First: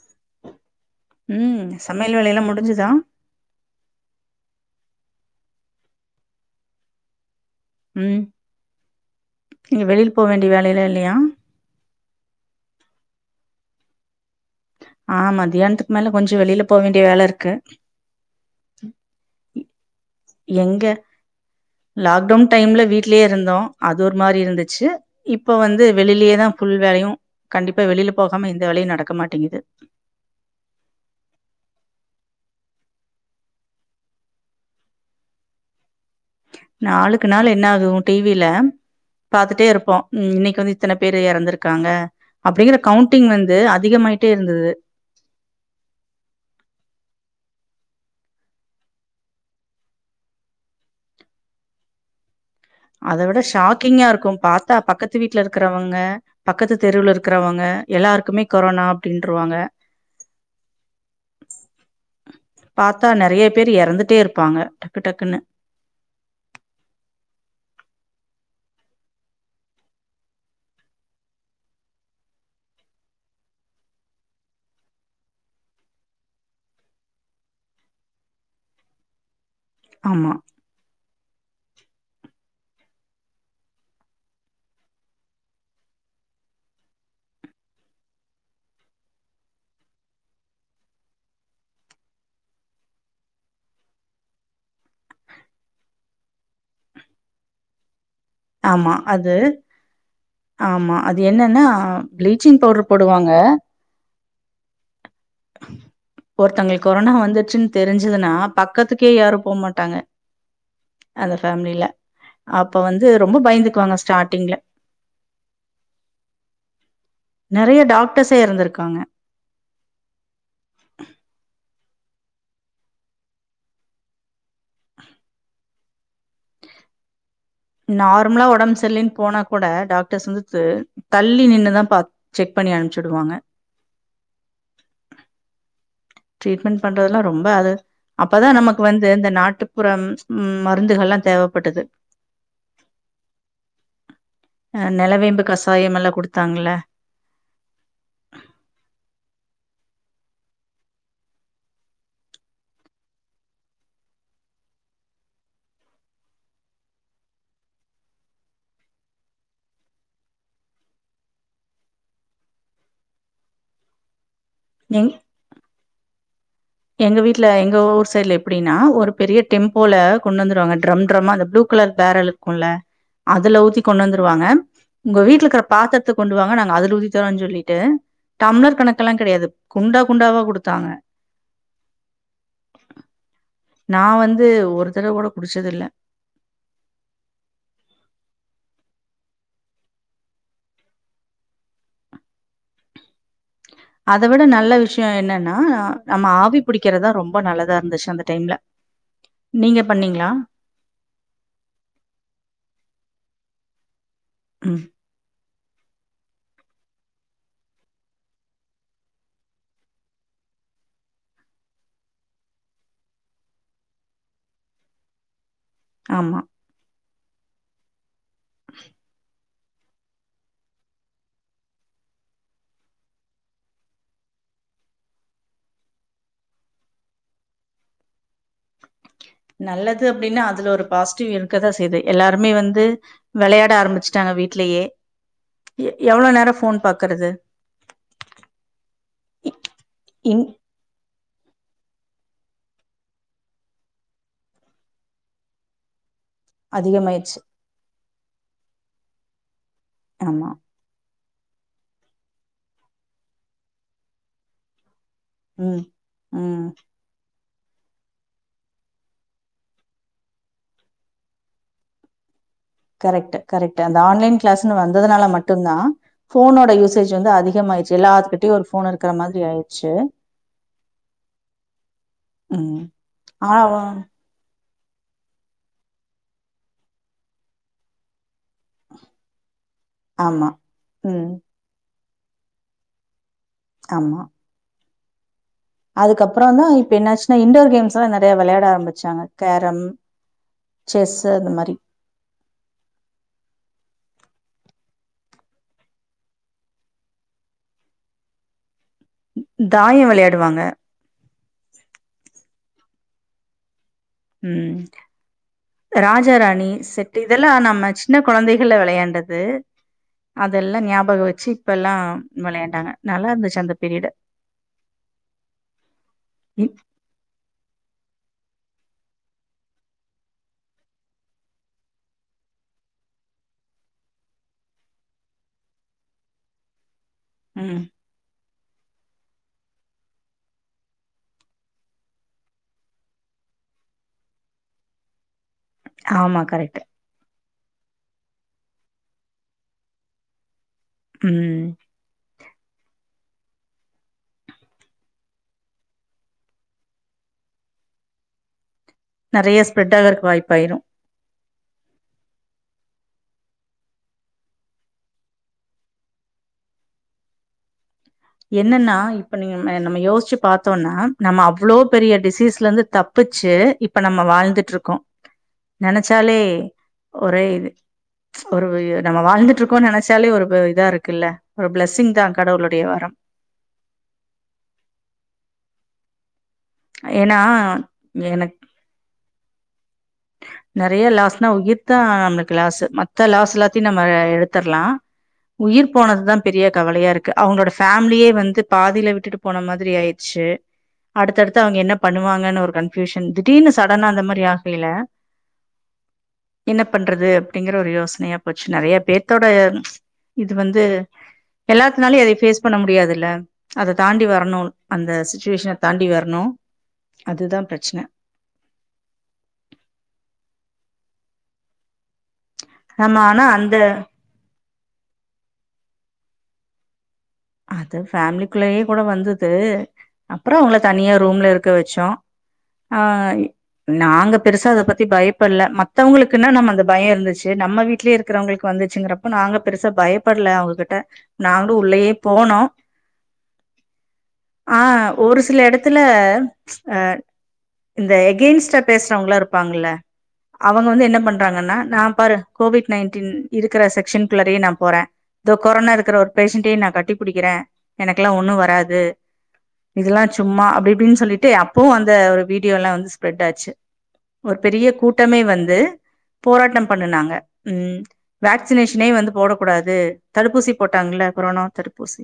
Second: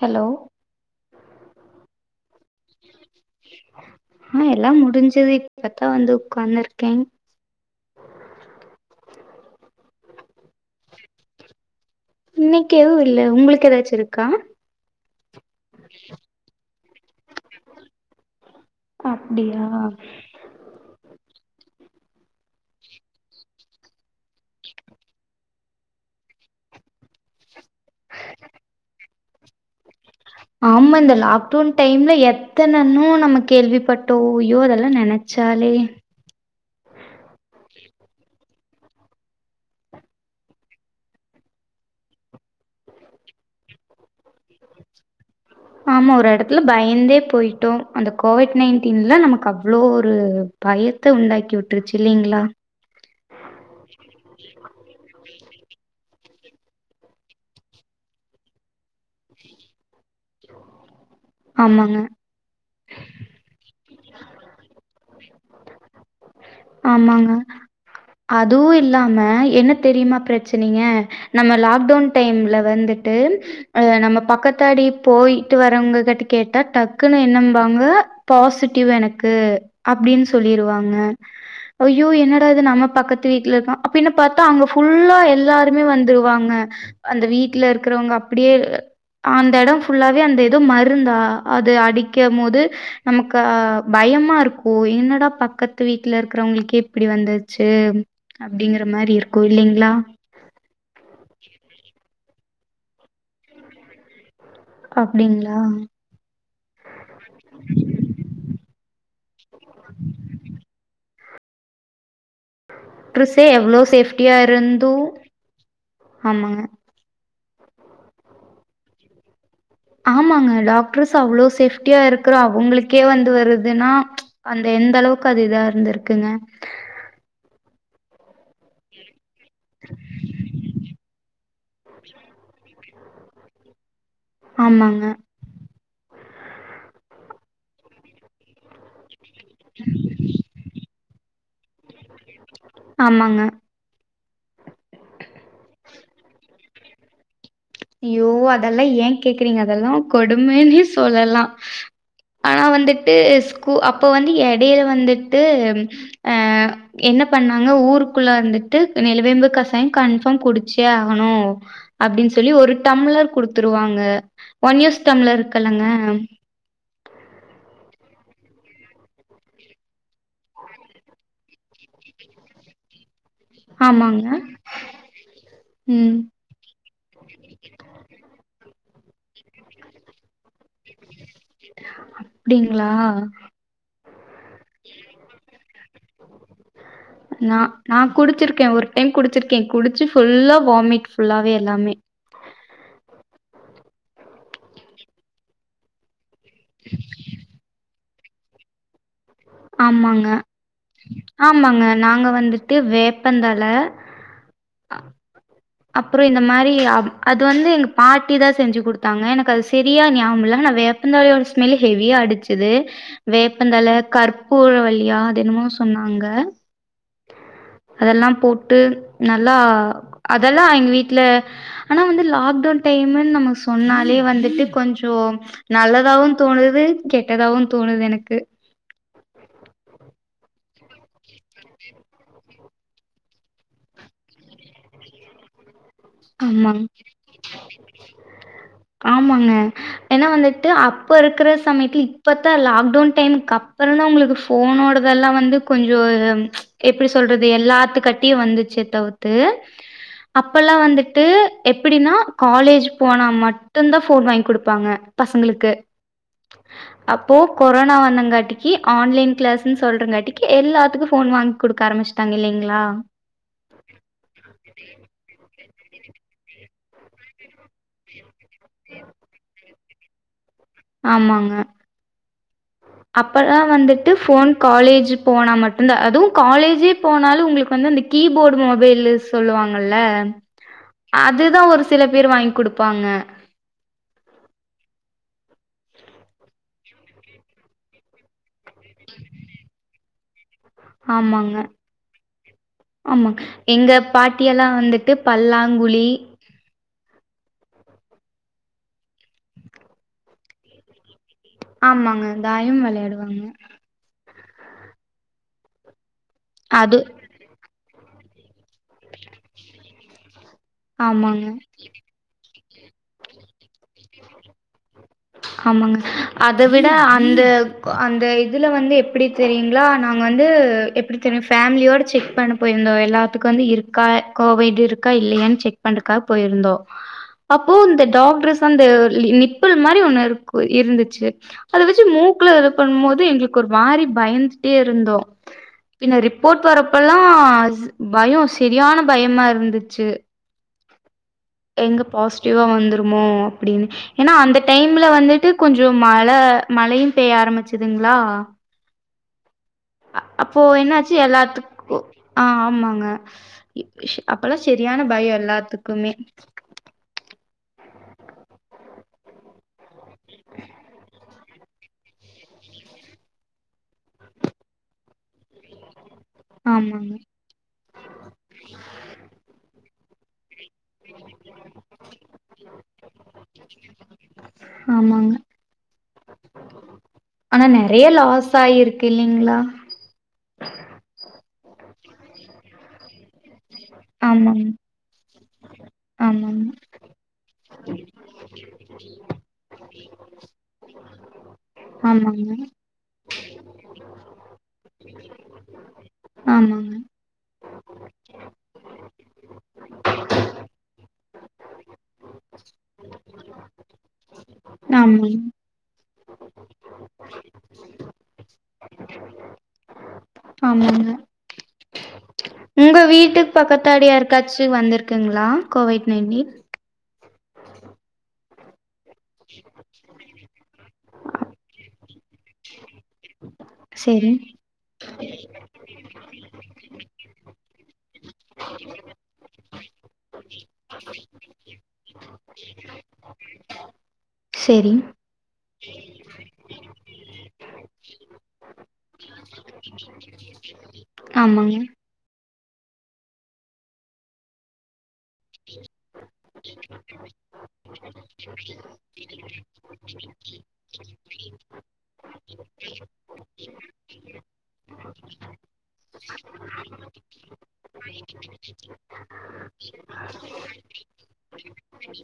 Hello உம் சமையல் வேலையலா எல்லாம் முடிஞ்சுதா ஆ எல்லாம் முடிஞ்சுது இப்பத்தா வந்து உக்காந்துருக்கேன் உம் நீங்க வெளில போக வேண்டிய வேலைலா இல்லையா இன்னைக்கு எதுவு இல்ல உங்களுக்கு ஏதாச்சும் இருக்கா ஆ மத்தியானத்துக்கு மேல கொஞ்சோ வெளில போ வேண்டிய வேல இருக்கு அப்டியா எங்க லாக்டவுன் டைம்ல வீட்லயே இருந்தோம் அது ஒரு மாரி இருந்துச்சு இப்ப வந்து வெளிலயே தான் ஃபுல் வேலையும் கண்டிப்பா வெளில போகாம எந்த வேலையும் நடக்க மாட்டேங்குது ஆமா இந்த லாக்டவுன் டைம்ல எத்தனை இன்னும் நம்ம கேள்விப்பட்டோம் ஐயோ அதெல்லாம் நெனச்சாலே நாளுக்கு நாள் என்ன ஆகு டி வில பாத்துட்டே இருப்போம் இன்னைக்கு வந்து இத்தனை பேர் இறந்துருக்காங்க அப்டிங்கற கவுண்டிங் வந்து அதிகமாயிட் ஆமா ஒரு எடத்துல பயந்தே போயிட் டோ அந்த கோவிட் நைன்டீன்ல நமக்கு அவ்ளோ ஒரு பயத்த உண்டாக்கி விட்டுருச்சு இல்லைங்களா அத விட ஷாக்கிங்கா இருக்கும் பாத்தா பக்கத்து வீட் ல இருக்கறவங்க பக்கத்து தெருவுல இருக்கறவங்க எல்லாருக்குமே கொரோனா அப்டின்ருவாங்க ஆமாங்க பார்த்தா நறைய பேரு இறந்துட் டே இருப்பாங்க டக்கு டக்கு க்குனு ஆமாங்க அதுவு இல்லாம என்ன தெரியுமா பிரச்சனைங்க நம்ம லாக்டவுன் டைம்ல வந்துட்டு அ நம்ம பக்கத்தாடி போயிட்டு வர்றவங்க கிட்ட கேட்டா டக்குன்னு என்னம்பாங்க பாசிட்டிவ் எனக்கு அப்டினு ஆமா சொல்லிருவாங்க ய்யோ என்னடா இது நம்ம பக்கத்து வீட்டுல இருக்கா அப்படினு பார்த்தா அங்க ஃபுல்லா எல்லாருமே வந்துருவாங்க அந்த வீட்டுல இருக்கிறவங்க அப்படியே அந்த எடம் ஃபுல்லாவே அந்த எது மருந்தா அது அடிக்கம் போது நமக்கு பயமா இருக்கும் என்னடா பக்கத் பத்து வீட்டுல இருக்கிறவங்களுக்கே இப்படி வந்துச்சு ஆமா அது ஆமா அது என்னன்னா பிளீச்சிங் பவுடர் போடுவாங்க அப்டிங்களா? ஒருத்தவுங்குளுக் கொரோனா வந்துருச்சுன்னு தெரிஞ்சதுன்னா பக்கத்துக்கே யாரோ போமாட்டாங்க அந்த ஃபேமிலில அப்ப வந்து ரொம்ப ட்ரெசே எவ்ளோ பயந்துக்குவாங்க சேஃப்டியா ஸ்டார்ட்டிங்ல இருந்தோ ஆமாங்க நெறையா டாக்டர்ஸே எறந்திருக்காங்க ஆமாங்க டாக்டர்ஸ் அவ்ளோ சேஃப் சுட்டியா இருக்கிற அவுங்களுக்கே வந்து வருதுன்னா அந்த எந்த அளவுக்கு அது இதா இருந்திருக்குங்க நார்மலா ஒடம்பு சரிலேனு போனாக் கூட டாக்டர்ஸ் வந்துட்டு தள்ளி நின்னுதா பா செக் பண்ணி அனுப்ச் டுவாங்க ஆமாங்க ட்ரீட்மெண்ட் பண்றதுெல்லா ரொம்ப அது அப்பதா நமக்கு வந்து அந்த நாட்டுப்புற ம் மருந்துகள்லா தேவப்பட்டது ஆமாங்க. அ நெலவேம்பு கசாயோமலா குடுத்தாங்கள அய்யோ அதெ ஏன் கேக்குறீங்க அதெல்லாம் கொடுமைனு சொல்லலா ஆனா வந்துட்டு ஸ்கூ அப்ப வந்து எடையில வந்துட்டு அ என்ன பண்ணாங்க ஊருக்குள்ள வந்துட்டு நிலவேம்பு கசாயம் கன்ஃபார்ம் குடிச்சே ஆகணோ அப்படின்னு சொ சொல்லி ஒரு டம்ளர் குடுத்துருவாங்க எங் ஒன்யூஸ்டம்ளர் இருக்கு இல்லங்க எங்க வீட்டுல எங்க ஊர் சைடு்ல எப்படின்னா ஒரு பெரிய டெம்போல கொண்டு வந்துருவாங்க ட்ரம் ட்ரம்மா அந்த ப்ளூ கலர் பேரல் இருக்கும்ல அதுல ஊத்தி கொண்டு ஆமாங்க. வந்துருவாங்க உங்க வீட்ல இருக்குற பாத்தரத்த ம். கொண்டுவாங்க நாங்க அதுல ஊத்தி தரோம்ன்னு சொல்லிட்டு டம்ளர் கணக் க்கெல்லாம் கிடையாது குண்டா குண்டாவா குடுத்தாங்க அப்டிங்களா? நா வந்து ஒரு தடவ கூட குடிச்சது இல்ல நா நா குடிச்சிருக்க ஒரு டைம் குடிச்சிருக்க குடிச்சு ஃபுல்லா வாமிட் ஃபுல்லாவே எல்லாமே அத விட நல்ல விஷயோ என்னன்னா நம்ம ஆவி பிடிக்கறதா ரொம்ப நல்லதா இருந்துச்சு அந்த டைம்ல நீங்க ஆமாங்க பண்ணீங்களா ஆமாங்க நாங்க வந்துட்டு வேப்பந்தழ ம் அப்புறம் இந்த மாதிரி அது வந்து எங்க பாட்டி தா செஞ்சு குடுத்தாங்க எனக்கு அது செரியா ஞாபகம் இல்ல ஆனா வேப்பந்தலையோட ஸ்மெல் ஹெவியா அடிச்சுது வேப்பந்தல கற்பூர வள்ளியா அது என்னமோ சொ சொன்னாங்க ஆமா [inaudible] அதெல்லாம் போட்டு நான் நல்லா அதெல்லாம் எங்க வீட்டுல ஆனா வந்து லாக்டவுன் டைம்ன்னு நம்ம சொன்னாலே வந்துட்டு கொஞ்சம் நல்லதாவும் தோணுது கெட்டதாவும் தோணுது எனக்கு நல்லது அப்படின்னா அதுல ஒரு பாசிட்டிவ் இருக்கதான் செய்யுது எல்லாருமே வந்து விளையாட ஆரம்பிச்சுட்டாங்க வீடலயே ஆமாங்க ஆமாங்க என்னா இன் வந்துட்டு அப்ப இருக்கற சமயத்துல இப்பத்தா லாக்டவுன் டைமுக்கு அப்புறம் தான் உங்களுக்கு ஃபோனோடதெல்லாம் வந்து கொஞ்சே எப்படி அதிகமாயிருச்சு சொல்றது எல்லாத்து கட்டியும் வந்துச்சு தவு தே ஆமா அப்பெல்லாம் வந்துட்டு ட்டு எப்படின்னா காலேஜ் போனா மட்டும்தான் போன் வாங்கி கொடுப்பாங்க பசங்களுக்கு ம் ம் அப் இப்போ கொரோனா வந்தங்காட்டி ஆன்லைன் கிளாஸ்ன்னு சொல்றங்கட்டி எல்லாத்துக்கும் ஃபோன் வாங்கி கொடுக்க ஆரம்பிச்சுடாங்க இல்லைங்க கரெக்ட் கரெக்ட் அந்த ஆன்லைன் கிளாஸ்ன்னு வந்ததுனால மட்டும்தான் போனோட யூசேஜ் வந்து அதிகமயிடுச்சு எல்லாத்துிகிட்ட விட்ளே ஒரு போன் இருக்க மாதிரி ஆயி ச்சோ ஆமாங்க அப்பதா ஆனா வ வந்துட்டு ஃபோன் காலேஜ் போனா மட்டுந்தா அதுவு காலேஜே போனாலு உங்களுக்கு வந்து அந்த கீ கீப்போர்டு மொபைலு சொல்லுவாங்கல்ல ஆமா ம் அதுதா ஒரு சில பேர் வாங்கி குடுப்பாங்க ஆமா அதுக்கப்பறோ தா இப்ப என்னச்சின்னா இண்டோர் கேம்ஸ்லா நெறைய விளையாட ஆரம் வெச்சாங்க கேரம் செஸ் அந்த ஆமாங்க மாரி ஆமாங்க எங்க பாட்டியெல்லா வந்துட்டு பல்லாங்குழி தாய வெளையாடுவாங்க ஆமாங்க தாயம் வெளையாடுவாங்க ம் ராஜ ஜா ராணி அது செட்டு இதெல்லா நம்ம [unintelligible] சின்ன கொழந்தைகள்ல வெளையாண்டது அதெல்லா ஞாபக வச்சு ஆமாங்க. இப்பெல்லா வெளையா [unintelligible] நல்லாருந்துச்சு அந்த பீரியடு ஆமாங்க அத விட அந்த அந்த இதுல வந்து எப்டி தெரியுங்களா நாங்க வந்து எப்புடி தெரியு ஃபேமிலியோடு செக் பண்ண போயிருந்தோ எல்லாத்துக்கு வந்து இருக்கா கோவிடு இருக்கா இல்லையான்னு செக் பண்ணுறக்கா போயிருந்தோ அப்போ ம் இந்த டாக்டர்ஸ் [unintelligible] நிப்பில் பா பின்னாடி ஒன்னு இருக்கு இருந்துச்சு அத வெச்சு மூக்ல எதோ பண்ணுபோது எங்களுக்கு ஒரு மாரி பயந்துட்டே இருந்தோ பின்ன ஆமா ரிப்போட் கரெக்ட். வரப்பல்லா பயோ செரியான பயமாருந்துச்சு ம். எங்க பாஸ்ட் [unintelligible] வந்துருமோ அப்டின்னு ஏனா அந்த டைம்ல வந்துட்டு கொஞ்சம் மழ மழையு பெய்ய ஆரம்பிச்சுதுங்களா நெறைய [unintelligible] அப்போ வாய்ப்பாயிரு. என்னாச்சு எல்லாத்துக் ஒ ஆ ஆமாங்க [unintelligible] அப்பலா செரியான பயோ எல்லாத்துக்குமே என்னன்னா இப்ப நீங்க நம்ம யோச்சு பாத்தோன்னா நம்ம அவ்ளோ பெரிய டிசீஸ்லருந்து தப்பிச்சு இப்ப நம்ம வாழ்ந்துட்டுருக்கோ நெனைச் ச்சாலே ஆமாங்க ஒரே இது ஒரு நம்ம வாழ்ந்துட்டுருக் இப்போ நெனைச்சாலே ஒரு இதாருக்குல்ல ஒரு ப்ளஸ்ஸிங் தா கடவுளோடைய வர ஆமாங்க ஏன்னா, ஆனா நெறையா லாஸ் ஆயிருக்கு இல்லிங்களா நறைய லாஸ்னா உயிர் தா நம்ளுக்கு லாஸ்சு மத்த லாஸ்லா பத்தி நம்ம ஆஹ் ஆமாங்க எடுத்தற்லா உயிர் போனதுதான் பெரிய ஆமாங்க கவலையா இருக்கு அவுங்களோட ஃபேமிலியே வந்து பாதியில விட்டுட்டு போன மாதிரி ஆயிட்ச்சி அடுத்தடுத்து அவங்க என்ன ஆமாங்க பண்ணுவாங்கன்னு ஒரு கன்பியூஷன் திடீர்னு சடனா அந்த மாரி ஆக்லில என்ன ஆமாங்க பண்றது அப்டிங்கிற ஒரு யோஸ்னையா போச் நெறையப் பேத்தோட இது வந்து எல்லாத் தனாலே அதே பேஸ் பண்ண முடியாதுல்ல அத தாண்டி வரன் னுன் அந்த ஆமாங்க சுச்சிவேஷன தாண்டி வர னோம் அதுதான் பிரச்னெ ஆமாங்க உங்க நம்ம ஆனா வீட்டுக் அந்த பக்கத்தாடி யார்க்காச்சி வந்திருக்குங்களா கோவை நீ நீ அதுஃபேம்லிக்குள்ளேயே கூட வந்தது அப்பறம் அவ்ங்ள தனியா ரூம்ல இருக்க வச்சோம் ஆஹ் செரி நாங்க பெருசா அத பத்தி பயப்பல்ல மத்தவங்களுக் குன்னா நம்ம அந்த பயம் இருந்துச்சு நம்ம வீடலேயே இருக்குறவங்களுக்கு வந்திற்சிங்கறப்ப நாங்க பெருசா பயப்பட்ல அவுங்ககிட்ட நாங்ளு உள்ளேயே போனோ செரி ஆஹ் ஒரு சில எடத் துல ஆஹ் இந்த எகேய்ன்ஸ்டா பேஸ்றவங்களா இருப்பாங்ளே அவுங் அவுங்க வந்து என்னப் பண்றாங்கன்னா ஆமாங்க நான் பாரு கோவிட் நைன்டீன் இருக்கிற செக்க்ஷன்குள்ளாரேயே நான் போறேன் தோ கொரோனா இருக்கிற ஒரு பேஷன்ண்டேயே நா கட்டிப் அ எனக்கெல்லாம் ஒண்ணும் வராது இதுல்லா சும்மா அப்டி இப்டின்னு சொல்லிட்டு அப்பவும் அந்த ஒரு வீடியோ எல்லாம் வந்து ஸ்ப்ரெட் ஆச்சு ஒரு பெரிய கூட்டமே வந்து போராட்டம் பண்ணுனாங்க உம் வேக்சினேஷனே வந்து போடக்க கூடாது தடுப்பூசி போட்டாங்களே கொரோனா தடுப் பூசி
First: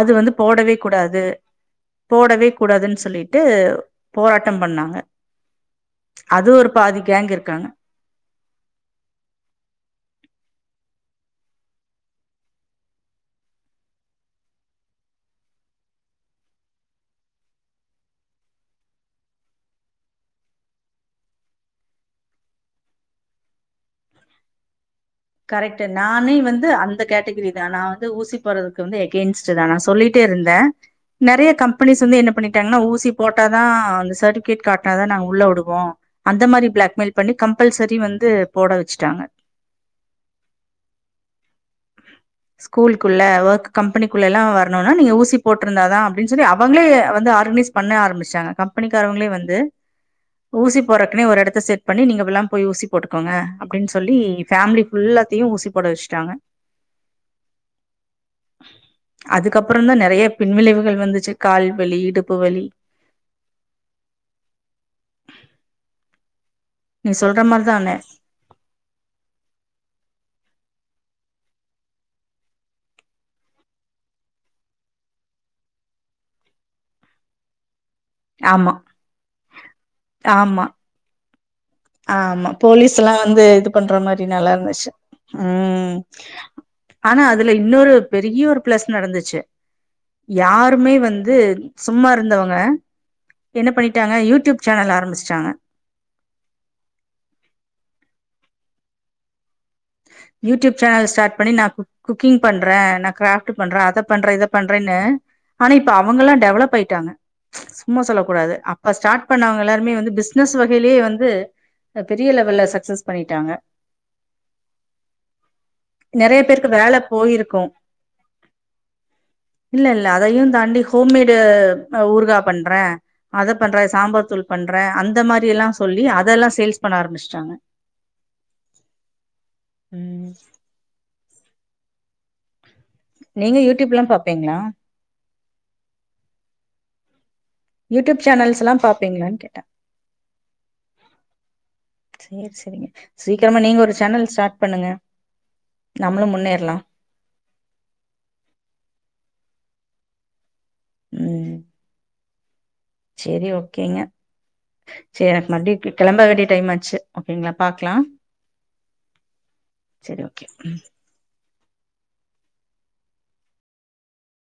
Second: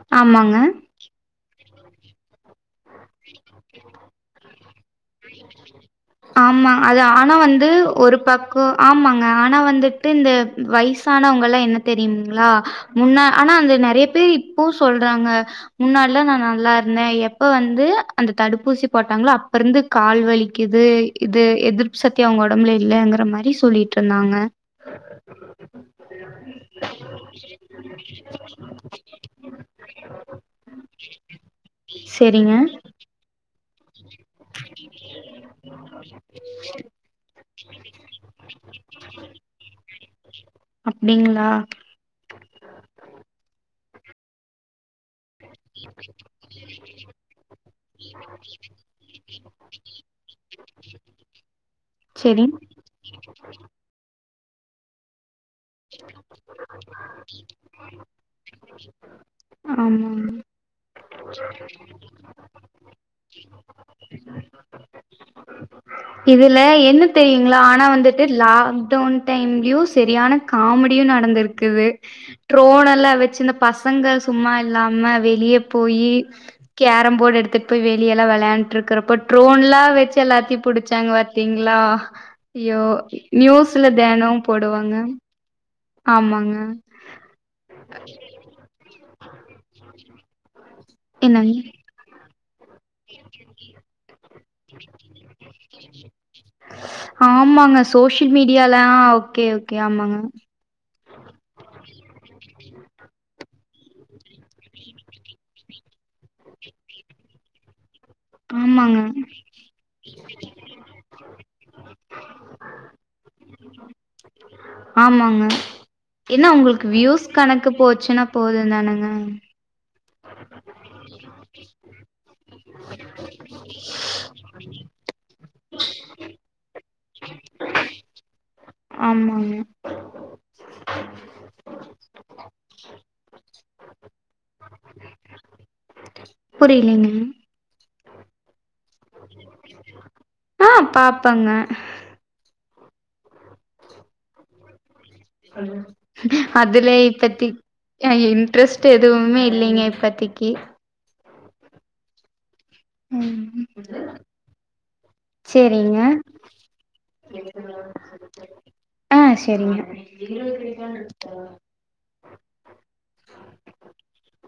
அது வந்து ஆமாங்க போடவேக் கூடாது போடவே கூடாதுன்னு சொல்லிட்டு போராட்டம் பண்ணாங்க அது ஒரு ஆமா பாதி அது கேங் ஆனா இருக்காங்க வந்து ஒரு பக்கோ ஆமாங்க ஆனா வந்துட்டு இந்த வய்சானவங் கல்லாம் என்ன தெரியுங்களா முன்னா ஆனா அந்த நெறைய பேர் இப்போ சொல்றாங்க முன்னாடில்லா நா நல்லா இருந்தேன் எப்ப வந்து அந்த தடுப்பூசி போட்டாங்ளோ அப்ப இருந்து கால் வலிக்குது இது எதிர்ப்பு சத்தி அவுங் ஒடம்லே இல்லங்குற மாரி சொல்லிட்ருந்தாங்க கரெட்டு நானே வந்து அந்த கேட்டகிரி தான் நா வந்து ஊசி போறதுக்கு வந்து எகேன்ஸ்ட் தான் நா சொல்லிட்டே இருந்தேன் நறைய கம்பெனிஸ் வந்து என்ன சரிங்க. பண்ணிட்டாங்கன்னா ஊசி போட்டாத் தான் அந்த சர்ட்டிபிகேட் காட்னா தான் நாங் உள்ள உடுவோம் அந்த மாரி பிளாக்மெயில் பண்ணி கம்பல்செரி வந்து போட வச்சுட்டாங்க அப்டிங்களா ஸ்கூல்குள்ள ஒர்க் கம்பெனிக்குள்ள எல்லாம் வர னும்னா நீங்க ஊசிபோட்டிருந்த தான் அவங்களே ஆர்கனைஸ் பண்ண ஆம்பிச்சாங்க கம்பெனிக்காரங்களே வந்து ஊசி போறக்குனே ஓரு எடத் சேட் பண்ணி நீங்கலா சரி. போய் ஊசி போட்டுக்கோங்க அப்படின்னு சொல்லி ஃபேமிலிஃபுல்ல த்தையும் ஊசிப்போட வெச்சுட்டாங்க அதுக்கப்புறம தான் நறைய ஆமாங்க. பின்விளைவுகள் வந்துச்சு கால் வலி இடுப்பு வலி இது இல்ல என்ன நீ சொல்ற தெரியுங்களா ஆனால் மாரிதானே வந்துட்டு லாக்டவுன் டைம்லயும் சரியான காமெடியும் நடந்திருக்குது ட்ரோன் எல்லாம் வெச்சு இந்த பசங்கலா சும்மா இல்லாம வெளியே போய் கேரம்போர்ட் எடுத்துட்டு வெளியே எல்லாம் ஆமா விளையாண்டுட்டு இருக்கறப்ப ட்ரோன் எல்லாம் வெச்சு எல்லாத்தையும் ஆமா புடிச்சாங்க வத் பாத்தீங்களா ஆமா யோ போலீஸ் எல்லா நியூஸ்ல தெனம் போடுவாங்க உம் ஆமாங்க. ஆனா அதுல இன்னொரு பெரிய ஒரு பிளஸ் நடந்துச்சு யார் [unintelligible] வந்து என்னங்க? சும்மா இருந்தவங்க என்ன பண்ணிட்டாங்க யூடியூப் சேனல் ஆரம்பிச்சிட்டாங்க ஆமாங்க சோசியல் மீடியால அஹ் ஓகே ஆமாங்க. YouTube channel start பண்ணி நா கூக் குக்கிங் பண்றேன் நான் கிராஃப்ட் பண்றேன் அத பண்றேன் இத பண்றேன்னு ஆனா இப்ப அவங்க எல்லாம் டெவலப் ஆயிட்டாங்க சும்மா சொல்ல கூடாது அப்ப ஆமாங்க. ஸ்டார்ட் பண்ணவங்க எல்லாருமே வந்து பிசினஸ் வகையிலேயே வந்து பெரிய லெவல்ல சக்சஸ் பண்ணிட்டாங்க ஆமாங்க நெறைய என்ன பேருக்கு உங்களுக்கு வேல வியூஸ் போயிருக்கும் கணக்கு போச்சுன்னா போதும் தானுங்க இல்ல இல்ல அதையும் தாண்டி ஹோம்மேடு ஊருகா பண்றேன் அதை பண்ற சாம்பார் தூள் பண்ற அந்த மாரி எல்லாம் சொல்லி அதெல்லாம் சேல்ஸ் பண்ண ஆரம்பிச்சிட்டாங்க ஆமா ஆமா நீங்க யூடியூப்லாம் பாப்பீங்களா புரியலலைங்க யூடியூப் சேனல்ஸ்ல்லா ஆஹ் பாப்பாங்க சேரி சேரிங்க சீக்கிரமா நீங்க ஒரு சேனல் ஸ்டார்ட் பண்ணுங்க நம்மளு முன்னேறலா அதுல இப்பத்தி இன்ட்ரெஸ்ட் எதுவுமே இல்லைங்க இப்பத்திக்கு உம் சரி ம் ஓகேங்க சரி எனக்கு மறுபடி சேரிங்க கிளம்ப வேண்டிய டைம் ஆச்சு ஓகேங்களா பாக்கலாம் ஆ சேரிங்க சரி ஓகே [unintelligible]